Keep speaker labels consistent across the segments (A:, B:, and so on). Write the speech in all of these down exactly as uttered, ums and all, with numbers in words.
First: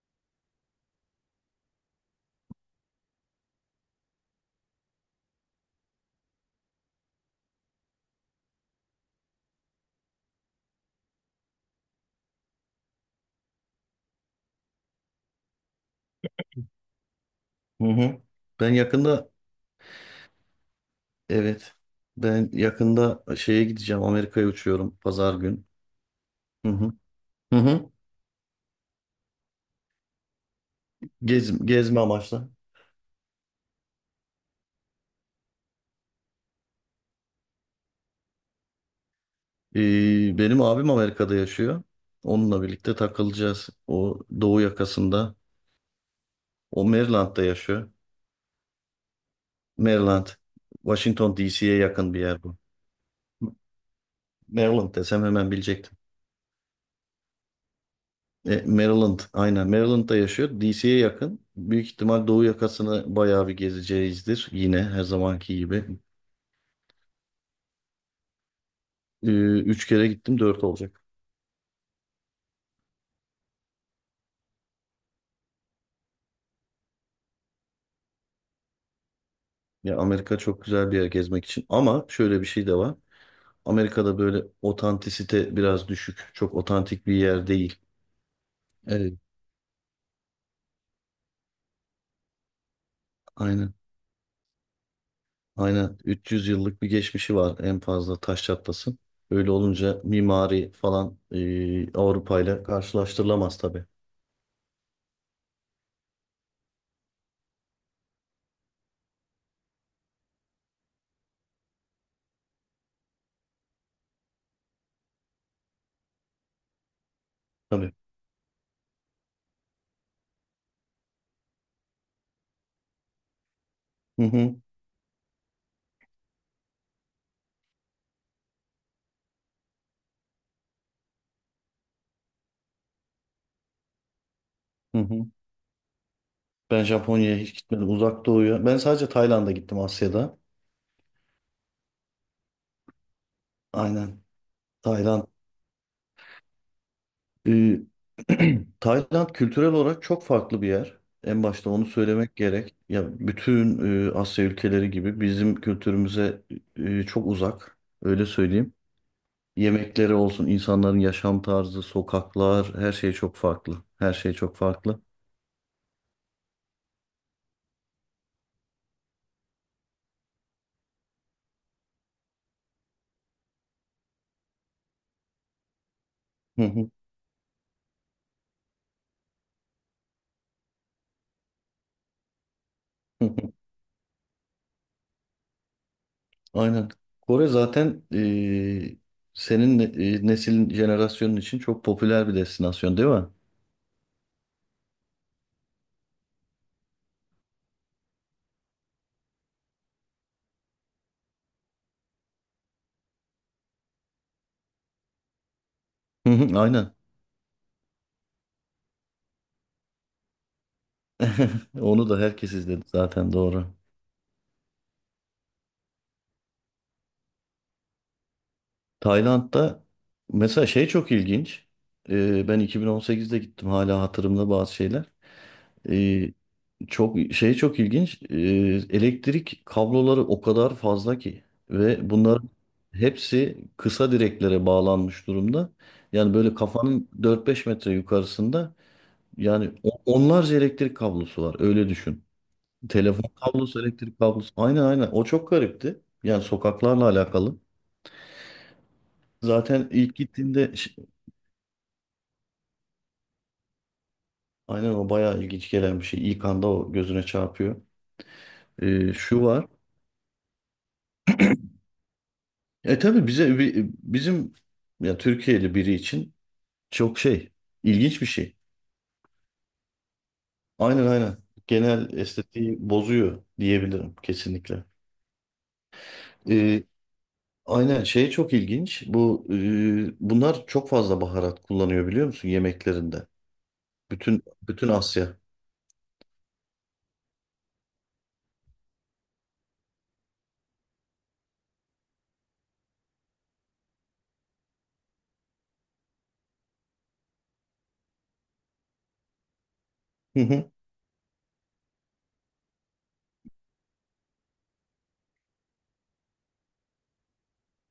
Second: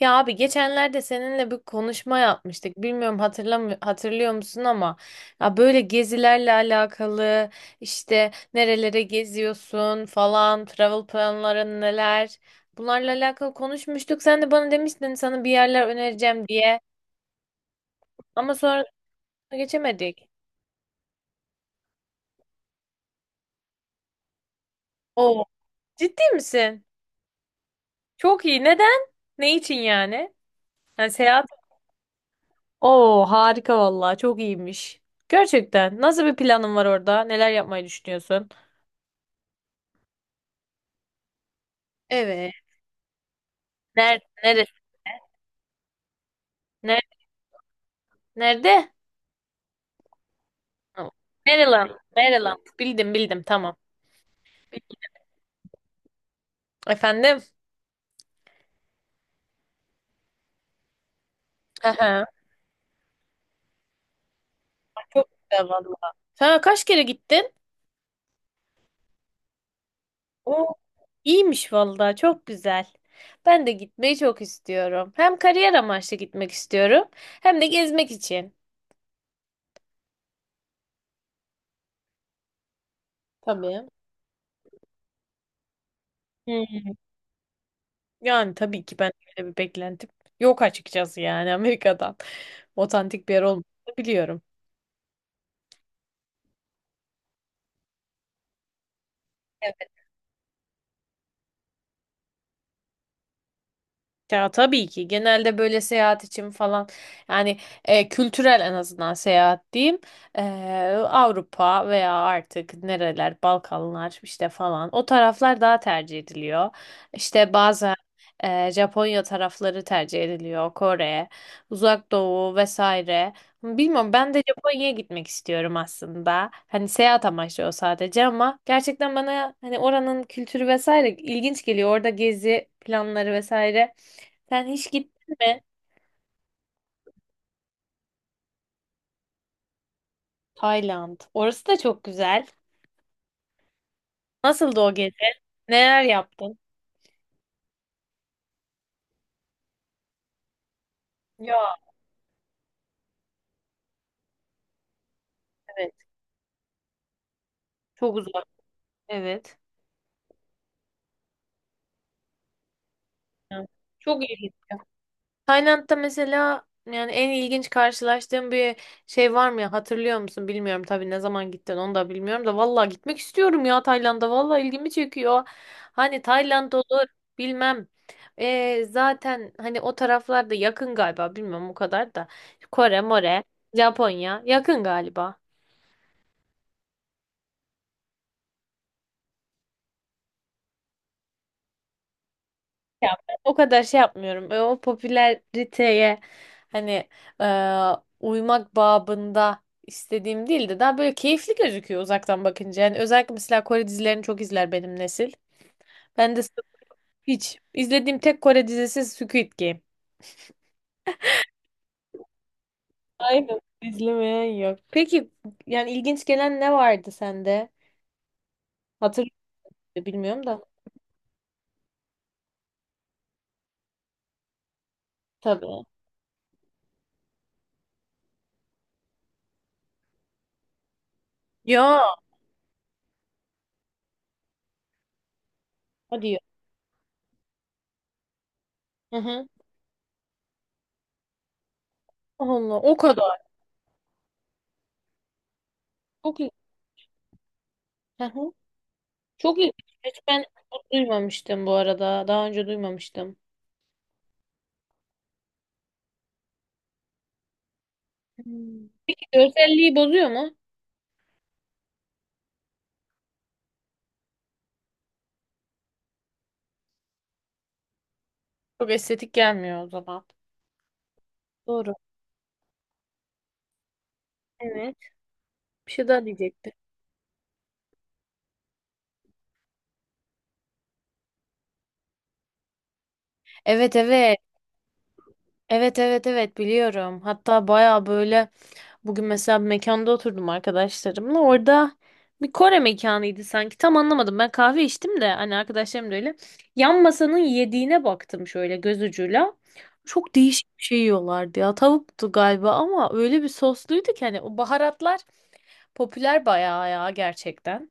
A: Ya abi geçenlerde seninle bir konuşma yapmıştık. Bilmiyorum hatırlam hatırlıyor musun ama ya böyle gezilerle alakalı işte nerelere geziyorsun falan, travel planların neler? Bunlarla alakalı konuşmuştuk. Sen de bana demiştin sana bir yerler önereceğim diye.
B: Hı hı.
A: Ama
B: Ben
A: sonra
B: yakında
A: geçemedik.
B: Evet. Ben yakında şeye gideceğim. Amerika'ya uçuyorum pazar
A: Oo,
B: gün.
A: ciddi
B: Hı
A: misin?
B: hı. Hı hı.
A: Çok iyi. Neden? Ne için yani? Yani seyahat.
B: Gez, gezme amaçlı.
A: Oo, harika vallahi çok iyiymiş. Gerçekten. Nasıl bir planın var orada? Neler yapmayı düşünüyorsun?
B: Ee, benim abim Amerika'da yaşıyor.
A: Evet.
B: Onunla birlikte takılacağız. O
A: Nerede?
B: doğu
A: Neresi?
B: yakasında. O
A: Nerede?
B: Maryland'da yaşıyor.
A: Nerede?
B: Maryland.
A: Ha,
B: Washington D C'ye
A: Maryland.
B: yakın bir yer bu.
A: Maryland. Bildim bildim tamam.
B: Maryland desem hemen bilecektim.
A: Efendim?
B: E, Maryland, aynen, Maryland'da yaşıyor. D C'ye yakın. Büyük
A: Aha,
B: ihtimal doğu yakasını bayağı bir gezeceğizdir. Yine her
A: çok
B: zamanki
A: güzel
B: gibi.
A: valla. Sen kaç kere gittin?
B: Ee, Üç kere gittim, dört
A: Oo,
B: olacak.
A: iyiymiş valla çok güzel. Ben de gitmeyi çok istiyorum. Hem kariyer amaçlı gitmek istiyorum hem de gezmek için.
B: Ya, Amerika çok güzel bir yer gezmek için. Ama şöyle bir şey de var.
A: Tabii.
B: Amerika'da böyle otantisite biraz düşük.
A: Hı
B: Çok
A: hı.
B: otantik bir yer değil.
A: Yani tabii ki ben
B: Evet.
A: öyle bir beklentim yok açıkçası yani Amerika'dan. Otantik bir yer
B: Aynen.
A: olmadığını biliyorum.
B: Aynen. üç yüz yıllık bir geçmişi var en fazla, taş çatlasın. Öyle olunca mimari falan, e, Avrupa ile karşılaştırılamaz tabii.
A: Ya tabii ki genelde böyle seyahat için falan yani e, kültürel en azından seyahat diyeyim. E, Avrupa veya artık nereler Balkanlar işte falan o taraflar daha tercih ediliyor. İşte
B: Tabii.
A: bazen e, Japonya tarafları tercih ediliyor Kore, Uzak Doğu vesaire. Bilmiyorum
B: Hı
A: ben de
B: hı,
A: Japonya'ya gitmek istiyorum aslında. Hani seyahat amaçlı o sadece ama gerçekten bana hani oranın kültürü vesaire ilginç geliyor. Orada gezi planları vesaire. Sen hiç
B: hı hı.
A: gittin mi?
B: Ben Japonya'ya hiç gitmedim. Uzak Doğu'ya. Ben sadece Tayland'a gittim, Asya'da.
A: Tayland. Orası da çok güzel.
B: Aynen.
A: Nasıldı o gezi?
B: Tayland.
A: Neler yaptın?
B: Ee, Tayland kültürel olarak çok farklı bir yer. En başta
A: Ya
B: onu söylemek gerek. Ya, bütün e, Asya ülkeleri gibi bizim
A: evet.
B: kültürümüze e, çok uzak.
A: Çok
B: Öyle
A: uzak.
B: söyleyeyim.
A: Evet.
B: Yemekleri olsun, insanların yaşam tarzı, sokaklar, her şey çok
A: Ya,
B: farklı. Her
A: çok
B: şey
A: ilginç.
B: çok farklı.
A: Tayland'da mesela yani en ilginç karşılaştığım bir şey var mı ya? Hatırlıyor musun? Bilmiyorum tabii ne zaman gittin onu da bilmiyorum da vallahi gitmek istiyorum ya Tayland'a. Vallahi ilgimi çekiyor. Hani
B: Hı
A: Tayland
B: hı,
A: olur bilmem. Ee, zaten hani o taraflarda yakın galiba bilmiyorum o kadar da. Kore,
B: hı
A: More,
B: hı.
A: Japonya yakın galiba.
B: Aynen. Kore zaten e, senin e, neslin, jenerasyonun için çok popüler bir destinasyon, değil
A: Ya
B: mi?
A: ben o kadar şey yapmıyorum. E, O popülariteye hani e, uymak babında istediğim değil de daha böyle keyifli gözüküyor uzaktan bakınca. Yani özellikle mesela Kore dizilerini çok izler benim nesil.
B: Hı
A: Ben de
B: hı,
A: sırf
B: aynen.
A: hiç izlediğim tek Kore dizisi Squid Game.
B: Onu da herkes izledi zaten,
A: Aynen,
B: doğru.
A: izlemeyen yok. Peki yani ilginç gelen ne vardı sende? Hatırlıyorum
B: Tayland'da
A: bilmiyorum da.
B: mesela şey çok ilginç. Ee, ben iki bin on sekizde gittim, hala hatırımda bazı şeyler.
A: Tabii.
B: Ee, Çok şey çok ilginç. Ee, elektrik kabloları o kadar fazla ki ve
A: Ya.
B: bunların hepsi kısa direklere bağlanmış durumda.
A: Hadi
B: Yani
A: ya.
B: böyle kafanın dört beş metre yukarısında
A: Hı hı.
B: yani o- onlarca elektrik kablosu var. Öyle düşün.
A: Allah o
B: Telefon
A: kadar.
B: kablosu, elektrik kablosu. Aynen, aynen. O çok garipti.
A: Çok
B: Yani sokaklarla alakalı.
A: iyi. Çok ilginç.
B: Zaten ilk
A: Hiç ben
B: gittiğimde
A: bunu duymamıştım bu arada. Daha önce duymamıştım.
B: Aynen, o bayağı ilginç gelen bir şey. İlk anda o gözüne çarpıyor.
A: Hmm.
B: Ee,
A: Peki
B: şu var.
A: görselliği bozuyor mu?
B: E tabii bize, bi- bizim, ya Türkiye'li biri için çok şey, ilginç bir şey.
A: Çok estetik gelmiyor o zaman.
B: Aynen, aynen.
A: Doğru.
B: Genel estetiği bozuyor diyebilirim, kesinlikle.
A: Evet. Bir şey daha diyecektim.
B: Ee, aynen, şey çok ilginç. Bu e, bunlar çok fazla baharat kullanıyor, biliyor musun, yemeklerinde?
A: Evet evet.
B: Bütün bütün Asya.
A: Evet evet evet biliyorum. Hatta baya böyle. Bugün mesela bir mekanda oturdum arkadaşlarımla. Orada bir Kore mekanıydı sanki. Tam anlamadım. Ben kahve içtim de hani arkadaşlarım da öyle. Yan masanın yediğine baktım şöyle göz ucuyla. Çok
B: Hı hı,
A: değişik bir şey yiyorlardı ya. Tavuktu galiba ama öyle bir sosluydu ki hani o baharatlar popüler bayağı ya gerçekten.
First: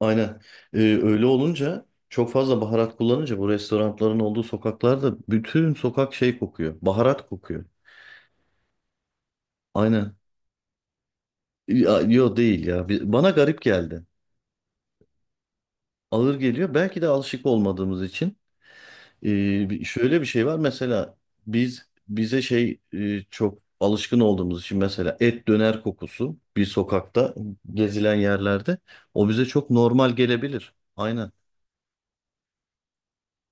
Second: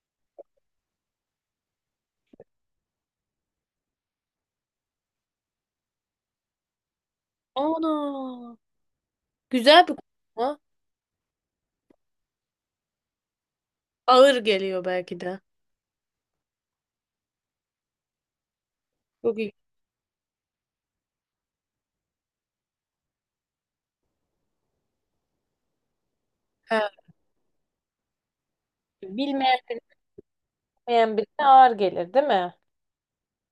B: aynen. Ee, öyle olunca, çok fazla baharat kullanınca bu restoranların olduğu sokaklarda bütün sokak şey kokuyor. Baharat kokuyor.
A: Ana. Güzel bir
B: Aynen.
A: konu.
B: Ya, yo değil ya. Bi- Bana garip geldi.
A: Ağır geliyor belki de.
B: Ağır geliyor. Belki de alışık olmadığımız için.
A: Çok iyi.
B: Ee, bir- şöyle bir şey var mesela, biz bize şey, e, çok alışkın olduğumuz için mesela, et döner kokusu bir
A: He.
B: sokakta, gezilen yerlerde, o bize
A: Bilmeyen,
B: çok normal gelebilir.
A: bilmeyen
B: Aynen.
A: birine ağır gelir, değil mi?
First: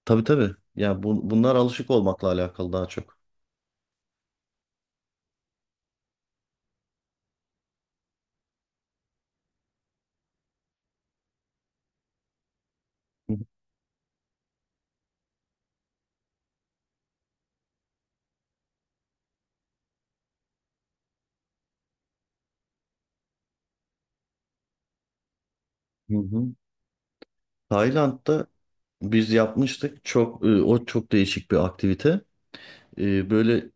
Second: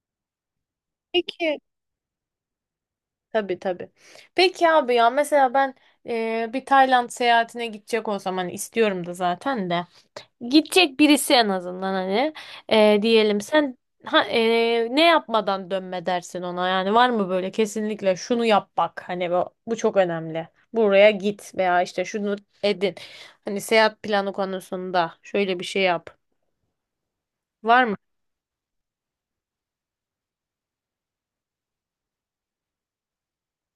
B: Tabii, tabii. Ya bu- bunlar
A: Peki.
B: alışık olmakla alakalı daha çok.
A: Tabii tabii. Peki abi ya mesela ben e, bir Tayland seyahatine gidecek olsam hani istiyorum da zaten de. Gidecek birisi en azından hani e, diyelim sen ha, e, ne yapmadan dönme dersin ona yani var mı böyle kesinlikle şunu yap bak hani bu, bu çok önemli. Buraya git veya işte şunu edin. Hani seyahat planı konusunda şöyle bir şey yap.
B: Hı hı.
A: Var mı?
B: Tayland'da biz yapmıştık, çok e, o çok değişik bir aktivite. E, böyle,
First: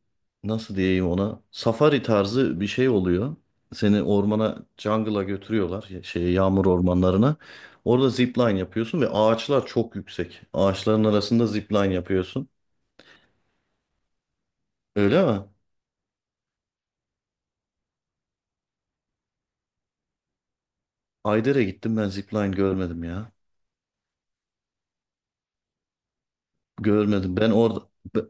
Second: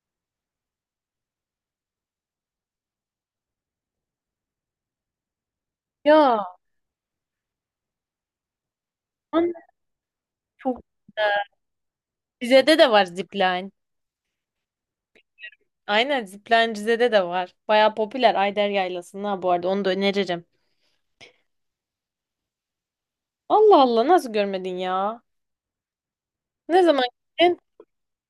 B: nasıl diyeyim, ona safari tarzı bir şey oluyor. Seni ormana, jungle'a götürüyorlar, ya- şeye,
A: Ya
B: yağmur ormanlarına. Orada zipline yapıyorsun ve
A: anne
B: ağaçlar çok yüksek.
A: çok
B: Ağaçların
A: güzel.
B: arasında zipline yapıyorsun.
A: Bize de de var zipline.
B: Öyle mi?
A: Aynen Ziplencize'de de var. Baya popüler Ayder Yaylası'nda bu arada onu da öneririm.
B: Ayder'e gittim ben, zipline görmedim ya.
A: Allah Allah nasıl görmedin ya? Ne zaman
B: Görmedim. Ben
A: gittin?
B: orada be-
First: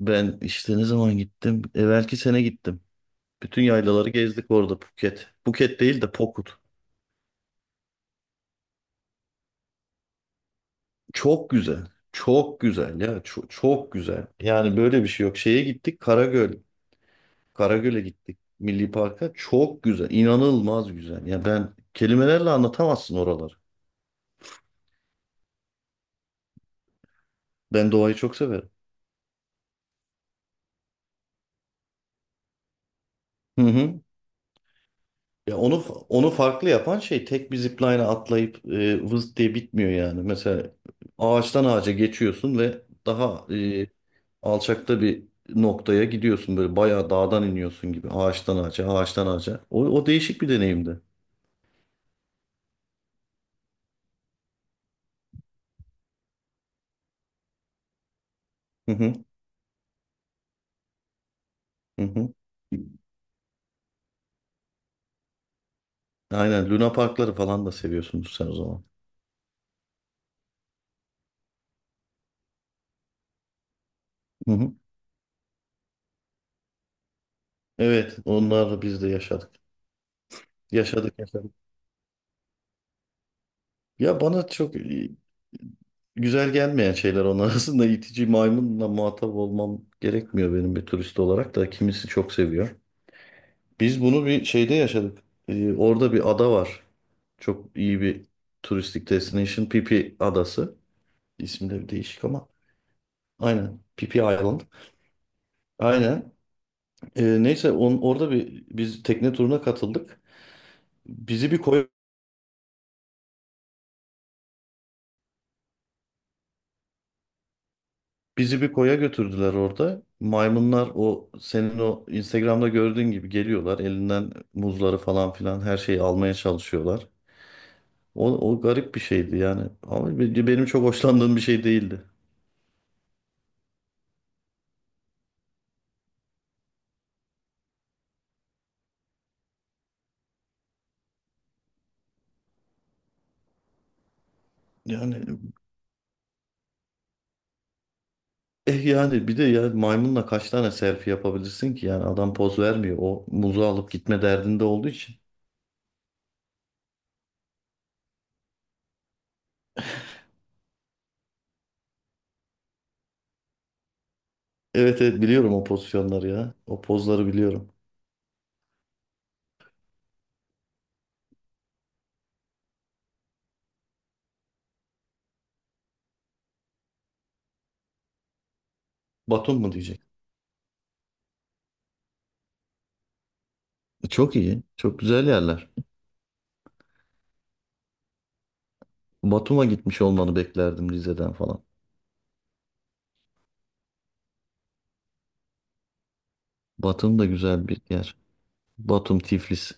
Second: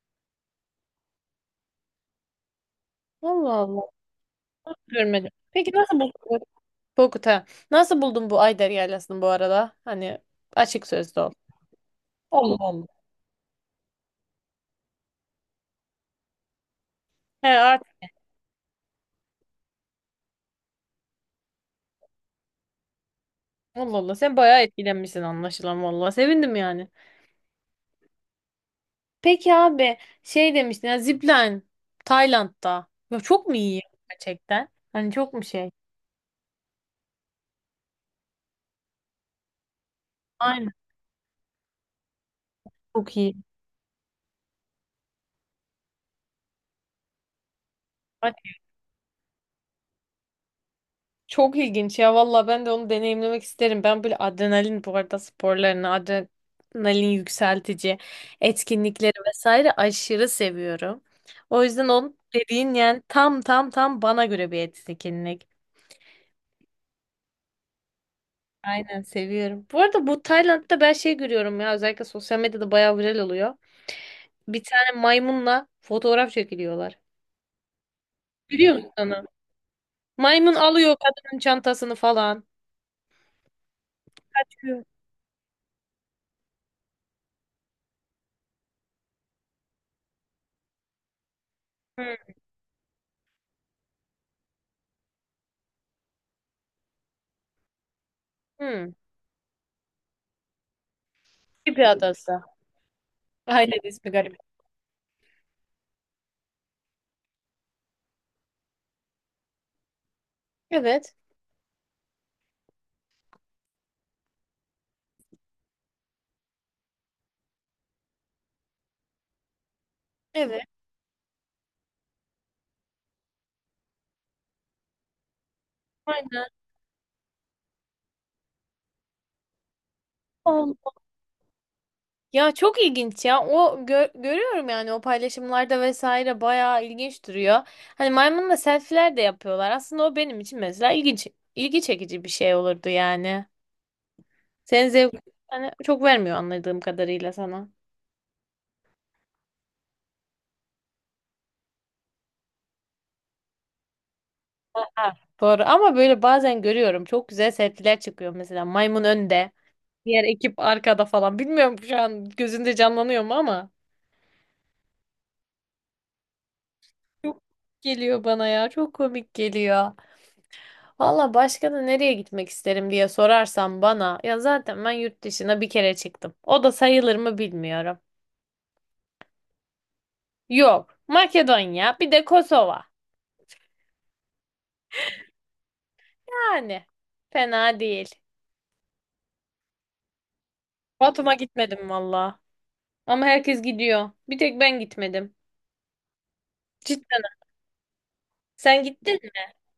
B: ben işte, ne zaman gittim? Evvelki sene gittim.
A: Allah
B: Bütün
A: Allah
B: yaylaları gezdik orada,
A: nasıl
B: Phuket.
A: görmedim. Peki
B: Phuket
A: nasıl
B: değil
A: buldun?
B: de
A: bu-
B: Pokut.
A: Korkut ha. Nasıl buldun bu Ayder Yaylası'nı bu arada? Hani açık sözlü ol.
B: Çok güzel.
A: Allah
B: Çok
A: Allah.
B: güzel ya. Çok, çok güzel. Yani böyle bir şey yok. Şeye gittik, Karagöl.
A: He artık
B: Karagöl'e gittik. Milli Park'a. Çok güzel. İnanılmaz güzel. Ya ben, kelimelerle anlatamazsın oraları.
A: Allah Allah sen bayağı etkilenmişsin anlaşılan valla. Sevindim yani.
B: Ben doğayı çok severim.
A: Peki abi şey demiştin ya Zipline Tayland'da. Ya çok mu
B: Hı
A: iyi
B: hı.
A: gerçekten? Hani çok mu
B: Ya,
A: şey?
B: onu onu farklı yapan şey, tek bir zipline'a atlayıp e, vız diye bitmiyor yani. Mesela
A: Aynen
B: ağaçtan ağaca geçiyorsun ve
A: çok iyi.
B: daha e, alçakta bir noktaya gidiyorsun, böyle bayağı dağdan iniyorsun gibi, ağaçtan ağaca, ağaçtan ağaca. O, o değişik bir deneyimdi.
A: Çok ilginç ya valla ben de onu deneyimlemek isterim. Ben böyle adrenalin bu arada sporlarını, adrenalin yükseltici
B: Hı
A: etkinlikleri
B: hı,
A: vesaire aşırı seviyorum. O yüzden
B: hı
A: onun
B: hı.
A: dediğin yani tam tam tam bana göre bir etkinlik.
B: Aynen, Luna Parkları falan da seviyorsunuz sen o zaman.
A: Aynen seviyorum. Bu arada bu Tayland'da ben şey görüyorum ya özellikle sosyal medyada bayağı viral oluyor.
B: Hı
A: Bir
B: hı.
A: tane maymunla fotoğraf çekiliyorlar.
B: Evet,
A: Biliyor
B: onları
A: musun
B: biz de
A: onu?
B: yaşadık.
A: Maymun alıyor
B: Yaşadık,
A: kadının
B: yaşadık.
A: çantasını falan.
B: Ya bana çok
A: Hı.
B: e, güzel gelmeyen şeyler onun arasında. itici maymunla muhatap olmam gerekmiyor benim, bir turist olarak da, kimisi çok seviyor. Biz bunu bir şeyde yaşadık. Ee, orada bir ada var. Çok iyi bir
A: Hı.
B: turistik destination. Pipi Adası. İsmi
A: Gibi
B: de değişik
A: adası.
B: ama.
A: Aynen
B: Aynen.
A: ismi
B: Pipi
A: garip.
B: Island. Aynen. Ee, neyse on, orada bir biz tekne turuna katıldık.
A: Evet.
B: Bizi bir koy Bizi bir koya götürdüler orada.
A: Evet.
B: Maymunlar, o senin o Instagram'da gördüğün gibi geliyorlar. Elinden muzları falan filan, her şeyi almaya
A: Aynen.
B: çalışıyorlar. O, o garip bir şeydi yani. Ama be- benim
A: Ol-
B: çok hoşlandığım bir şey değildi.
A: Ya çok ilginç ya. O gö- görüyorum yani o paylaşımlarda vesaire bayağı ilginç duruyor. Hani maymunla selfie'ler de yapıyorlar. Aslında o benim için mesela ilginç ilgi çekici bir şey olurdu yani. Senin zevk
B: Yani
A: hani çok vermiyor anladığım kadarıyla sana.
B: eh yani, bir de ya, maymunla kaç tane selfie yapabilirsin ki? Yani adam poz vermiyor, o muzu alıp gitme derdinde olduğu için.
A: Doğru ama böyle bazen görüyorum çok güzel selfie'ler çıkıyor mesela maymun önde, diğer ekip arkada falan. Bilmiyorum şu an gözünde canlanıyor mu ama
B: Evet, evet, biliyorum o pozisyonları ya. O pozları
A: çok
B: biliyorum.
A: geliyor bana ya. Çok komik geliyor. Valla başka da nereye gitmek isterim diye sorarsan bana ya zaten ben yurt dışına bir kere çıktım. O da sayılır mı bilmiyorum.
B: Batum mu diyecek?
A: Yok. Makedonya bir de Kosova.
B: Çok iyi. Çok güzel yerler.
A: Yani fena değil.
B: Batum'a gitmiş olmanı beklerdim, Rize'den
A: Batum'a
B: falan.
A: gitmedim valla. Ama herkes gidiyor. Bir tek ben gitmedim.
B: Batum
A: Cidden.
B: da güzel bir yer.
A: Sen gittin
B: Batum,
A: mi?
B: Tiflis.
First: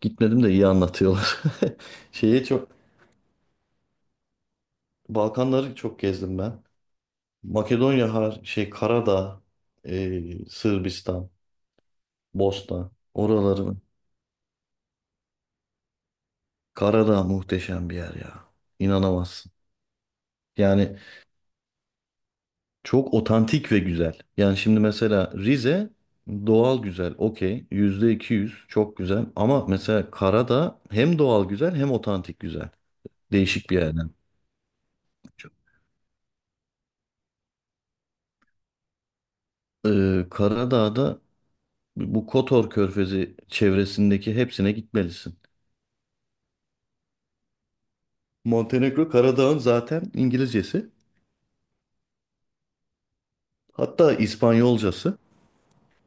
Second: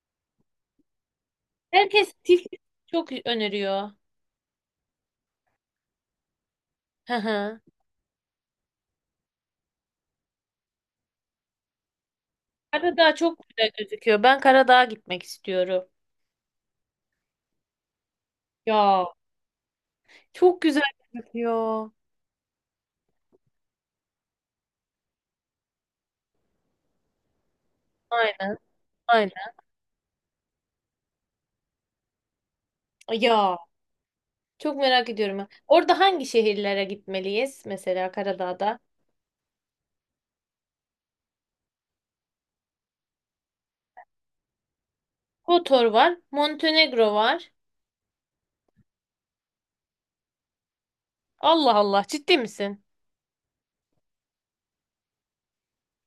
B: Gitmedim de iyi anlatıyorlar.
A: Herkes
B: Şeye
A: Tiflis
B: çok
A: çok öneriyor.
B: Balkanları çok gezdim ben.
A: Hı hı.
B: Makedonya, har şey, Karadağ, e, Sırbistan, Bosna.
A: Karadağ çok güzel
B: Oraları.
A: gözüküyor. Ben Karadağ'a gitmek istiyorum.
B: Karadağ muhteşem bir yer ya.
A: Ya
B: İnanamazsın.
A: çok güzel
B: Yani,
A: gözüküyor.
B: çok otantik ve güzel. Yani şimdi mesela Rize doğal güzel, okey. Yüzde iki yüz
A: Aynen,
B: çok güzel.
A: aynen.
B: Ama mesela Karadağ hem doğal güzel, hem otantik güzel.
A: Ya.
B: Değişik bir yerden.
A: Çok merak ediyorum. Orada hangi şehirlere gitmeliyiz? Mesela Karadağ'da.
B: Ee, Karadağ'da bu Kotor Körfezi çevresindeki hepsine gitmelisin.
A: Kotor var. Montenegro var.
B: Montenegro Karadağ'ın zaten İngilizcesi.
A: Allah Allah, ciddi misin?
B: Hatta İspanyolcası.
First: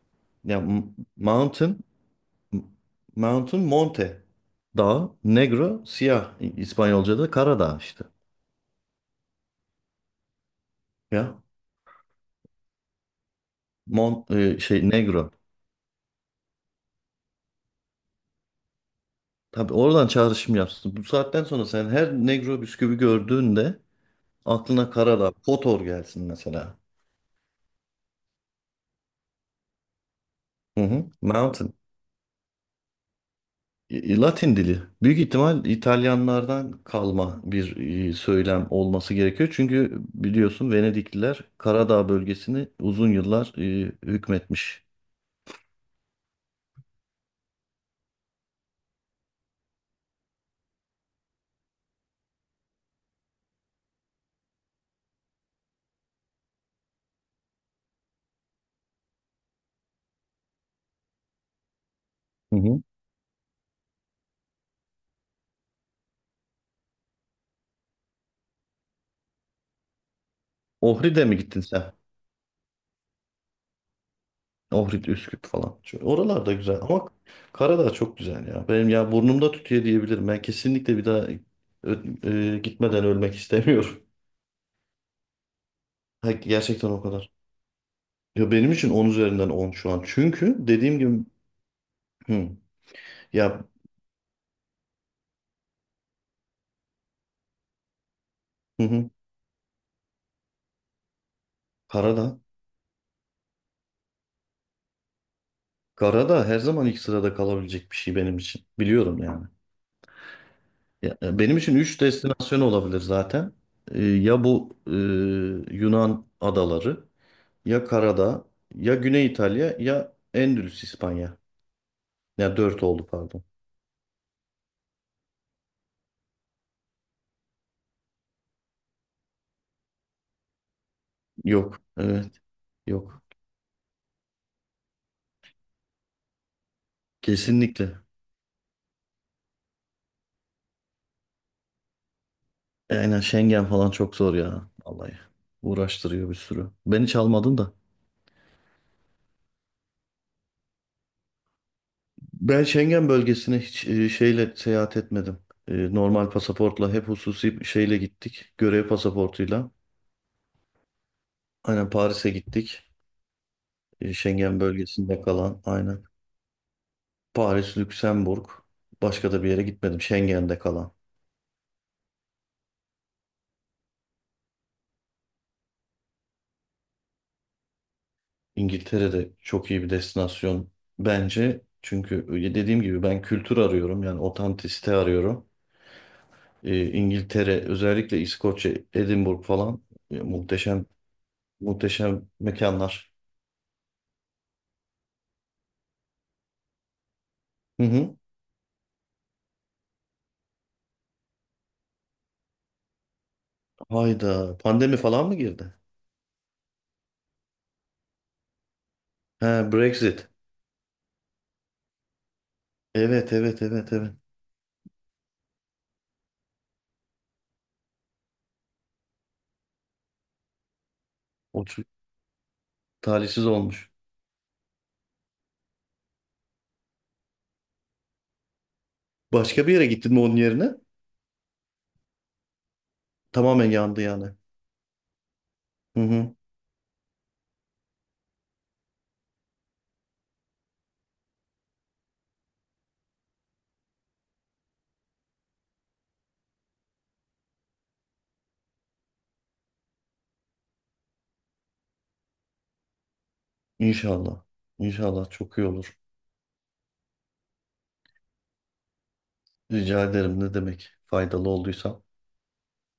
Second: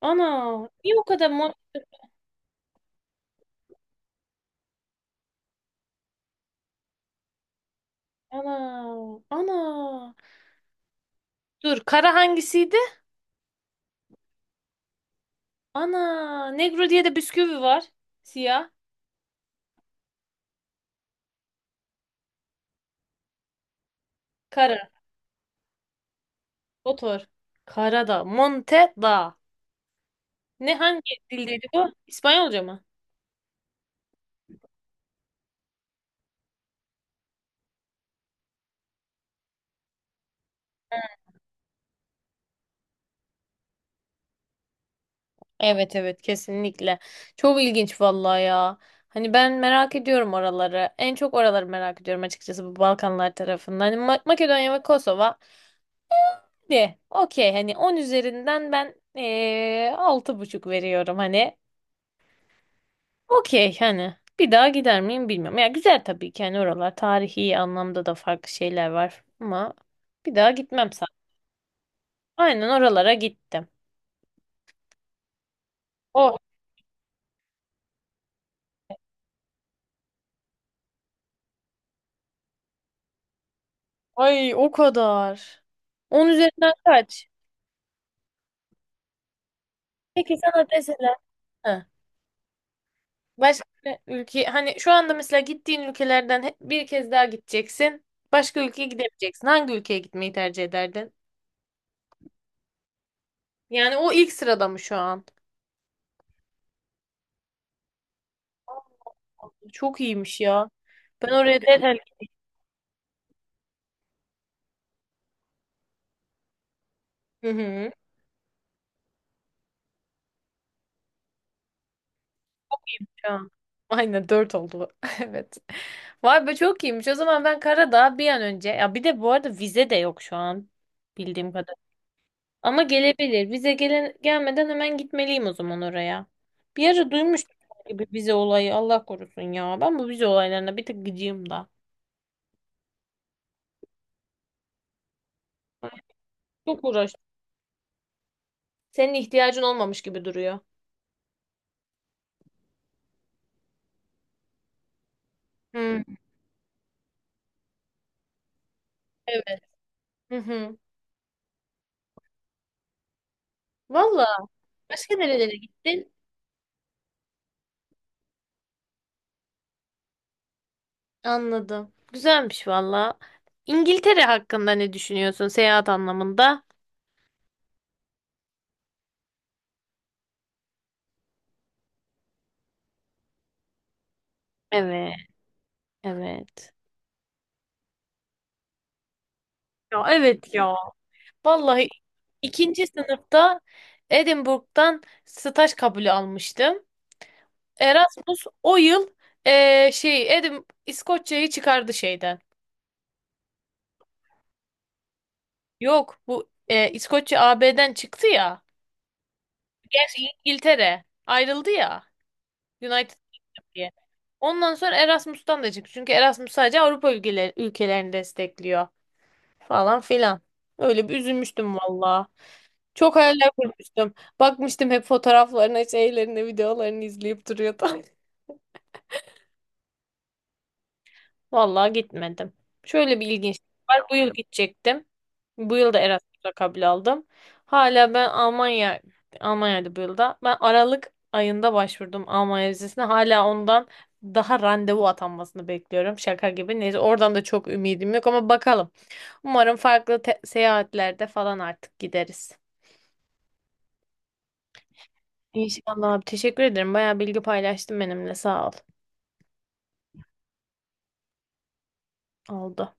A: Ana,
B: Yani,
A: niye o
B: m-
A: kadar Mon
B: mountain, m- mountain, monte. Dağ. Negro, siyah. İ- İspanyolca'da Karadağ işte.
A: Ana, ana.
B: Ya,
A: Dur, kara hangisiydi?
B: Mon e, şey, Negro.
A: Ana, Negro diye de bisküvi var. Siyah,
B: Tabii, oradan çağrışım yapsın. Bu saatten sonra sen her Negro bisküvi gördüğünde
A: kara,
B: aklına Karadağ, Kotor gelsin mesela.
A: Kotor. Karadağ, Montedağ. Ne
B: Hı hı.
A: hangi dildeydi
B: Mountain.
A: bu? İspanyolca mı?
B: E, e, Latin dili. Büyük ihtimal İtalyanlardan kalma bir e, söylem olması gerekiyor. Çünkü biliyorsun, Venedikliler Karadağ bölgesini uzun yıllar e, hükmetmiş.
A: Evet evet kesinlikle. Çok ilginç vallahi ya. Hani ben merak ediyorum oraları. En çok oraları merak ediyorum açıkçası bu Balkanlar tarafından. Hani Ma- Makedonya ve Kosova de okey hani on üzerinden ben eee altı buçuk veriyorum hani.
B: Hı hı.
A: Okey hani bir daha gider miyim bilmiyorum. Ya güzel tabii ki hani oralar tarihi anlamda da farklı şeyler var ama bir daha gitmem sanırım.
B: Ohri'de mi gittin sen?
A: Aynen oralara gittim.
B: Ohrid, Üsküp falan. Şöyle,
A: Oh,
B: oralar da güzel ama Karadağ çok güzel ya. Benim, ya, burnumda tütüyor diyebilirim. Ben kesinlikle bir daha ö- e, gitmeden ölmek istemiyorum.
A: ay o kadar. On
B: Ha,
A: üzerinden
B: gerçekten o
A: kaç?
B: kadar. Ya, benim için on üzerinden on şu an.
A: Peki
B: Çünkü
A: sana
B: dediğim
A: deseler
B: gibi,
A: Ha.
B: hı,
A: Başka
B: ya,
A: ülke hani şu anda mesela gittiğin ülkelerden he- bir kez daha gideceksin. Başka
B: hı
A: ülkeye
B: hı,
A: gidemeyeceksin. Hangi ülkeye gitmeyi tercih ederdin?
B: Karadağ.
A: Yani o ilk sırada mı şu an?
B: Karadağ her zaman ilk sırada kalabilecek bir şey benim için. Biliyorum yani.
A: Çok iyiymiş ya.
B: Ya,
A: Ben
B: ya benim
A: oraya
B: için
A: derhal
B: üç destinasyon olabilir zaten. E, ya, bu e, Yunan adaları,
A: Hı
B: ya
A: hı.
B: Karadağ, ya Güney İtalya, ya Endülüs İspanya. Ya, dört oldu,
A: Şu
B: pardon.
A: an. Aynen dört oldu. Evet. Vay be çok iyiymiş. O zaman ben Karadağ bir an önce. Ya bir de bu arada vize de yok şu an. Bildiğim
B: Yok.
A: kadarıyla.
B: Evet.
A: Ama
B: Yok.
A: gelebilir. Vize gele gelmeden hemen gitmeliyim o zaman oraya. Bir ara duymuştum
B: Kesinlikle.
A: gibi vize olayı. Allah korusun ya. Ben bu vize olaylarına bir tık gıcığım da.
B: Aynen, Schengen falan çok zor ya. Vallahi. Uğraştırıyor bir sürü.
A: Çok
B: Ben hiç
A: uğraştım.
B: almadım da.
A: Senin ihtiyacın olmamış gibi duruyor.
B: Ben Schengen bölgesine hiç e, şeyle seyahat etmedim. E,
A: Hı,
B: Normal pasaportla, hep hususi şeyle gittik. Görev
A: evet.
B: pasaportuyla.
A: Hı hı.
B: Aynen, Paris'e gittik. E,
A: Valla
B: Schengen
A: başka
B: bölgesinde
A: nerelere
B: kalan. Aynen.
A: gittin?
B: Paris, Lüksemburg. Başka da bir yere gitmedim. Schengen'de kalan.
A: Anladım. Güzelmiş valla. İngiltere hakkında ne düşünüyorsun seyahat anlamında?
B: İngiltere'de çok iyi bir destinasyon bence. Çünkü e, dediğim gibi ben kültür arıyorum, yani otantisite
A: Evet,
B: arıyorum.
A: evet.
B: Ee, İngiltere, özellikle İskoçya, Edinburgh falan,
A: Ya
B: e,
A: evet ya.
B: muhteşem,
A: Vallahi
B: muhteşem
A: ikinci
B: mekanlar.
A: sınıfta Edinburgh'dan staj kabulü almıştım.
B: Hı hı.
A: Erasmus o yıl eee, şey Edim İskoçya'yı çıkardı şeyden.
B: Hayda, pandemi falan mı girdi?
A: Yok bu eee, İskoçya A B'den çıktı ya.
B: He,
A: Gerçi
B: Brexit.
A: İngiltere ayrıldı ya United
B: Evet, evet,
A: Kingdom diye.
B: evet, evet.
A: Ondan sonra Erasmus'tan da çıktı. Çünkü Erasmus sadece Avrupa ülkeler, ülkelerini destekliyor falan filan. Öyle bir
B: O
A: üzülmüştüm
B: çok
A: valla. Çok
B: talihsiz
A: hayaller
B: olmuş.
A: kurmuştum. Bakmıştım hep fotoğraflarına, şeylerine, videolarını izleyip duruyordu.
B: Başka bir yere gittin mi onun yerine?
A: Vallahi gitmedim. Şöyle bir ilginç
B: Tamamen
A: var.
B: yandı
A: Bu
B: yani.
A: yıl gidecektim. Bu yıl da
B: Hı hı.
A: Erasmus'a kabul aldım. Hala ben Almanya, Almanya'da bu yılda. Ben Aralık ayında başvurdum Almanya vizesine. Hala ondan daha randevu atanmasını bekliyorum. Şaka gibi. Neyse oradan da çok ümidim yok ama bakalım. Umarım farklı te- seyahatlerde falan artık gideriz.
B: İnşallah. İnşallah çok iyi olur.
A: İnşallah abi. Teşekkür ederim. Bayağı bilgi paylaştın benimle. Sağ ol.
B: Rica ederim, ne demek, faydalı olduysam.
A: Oldu.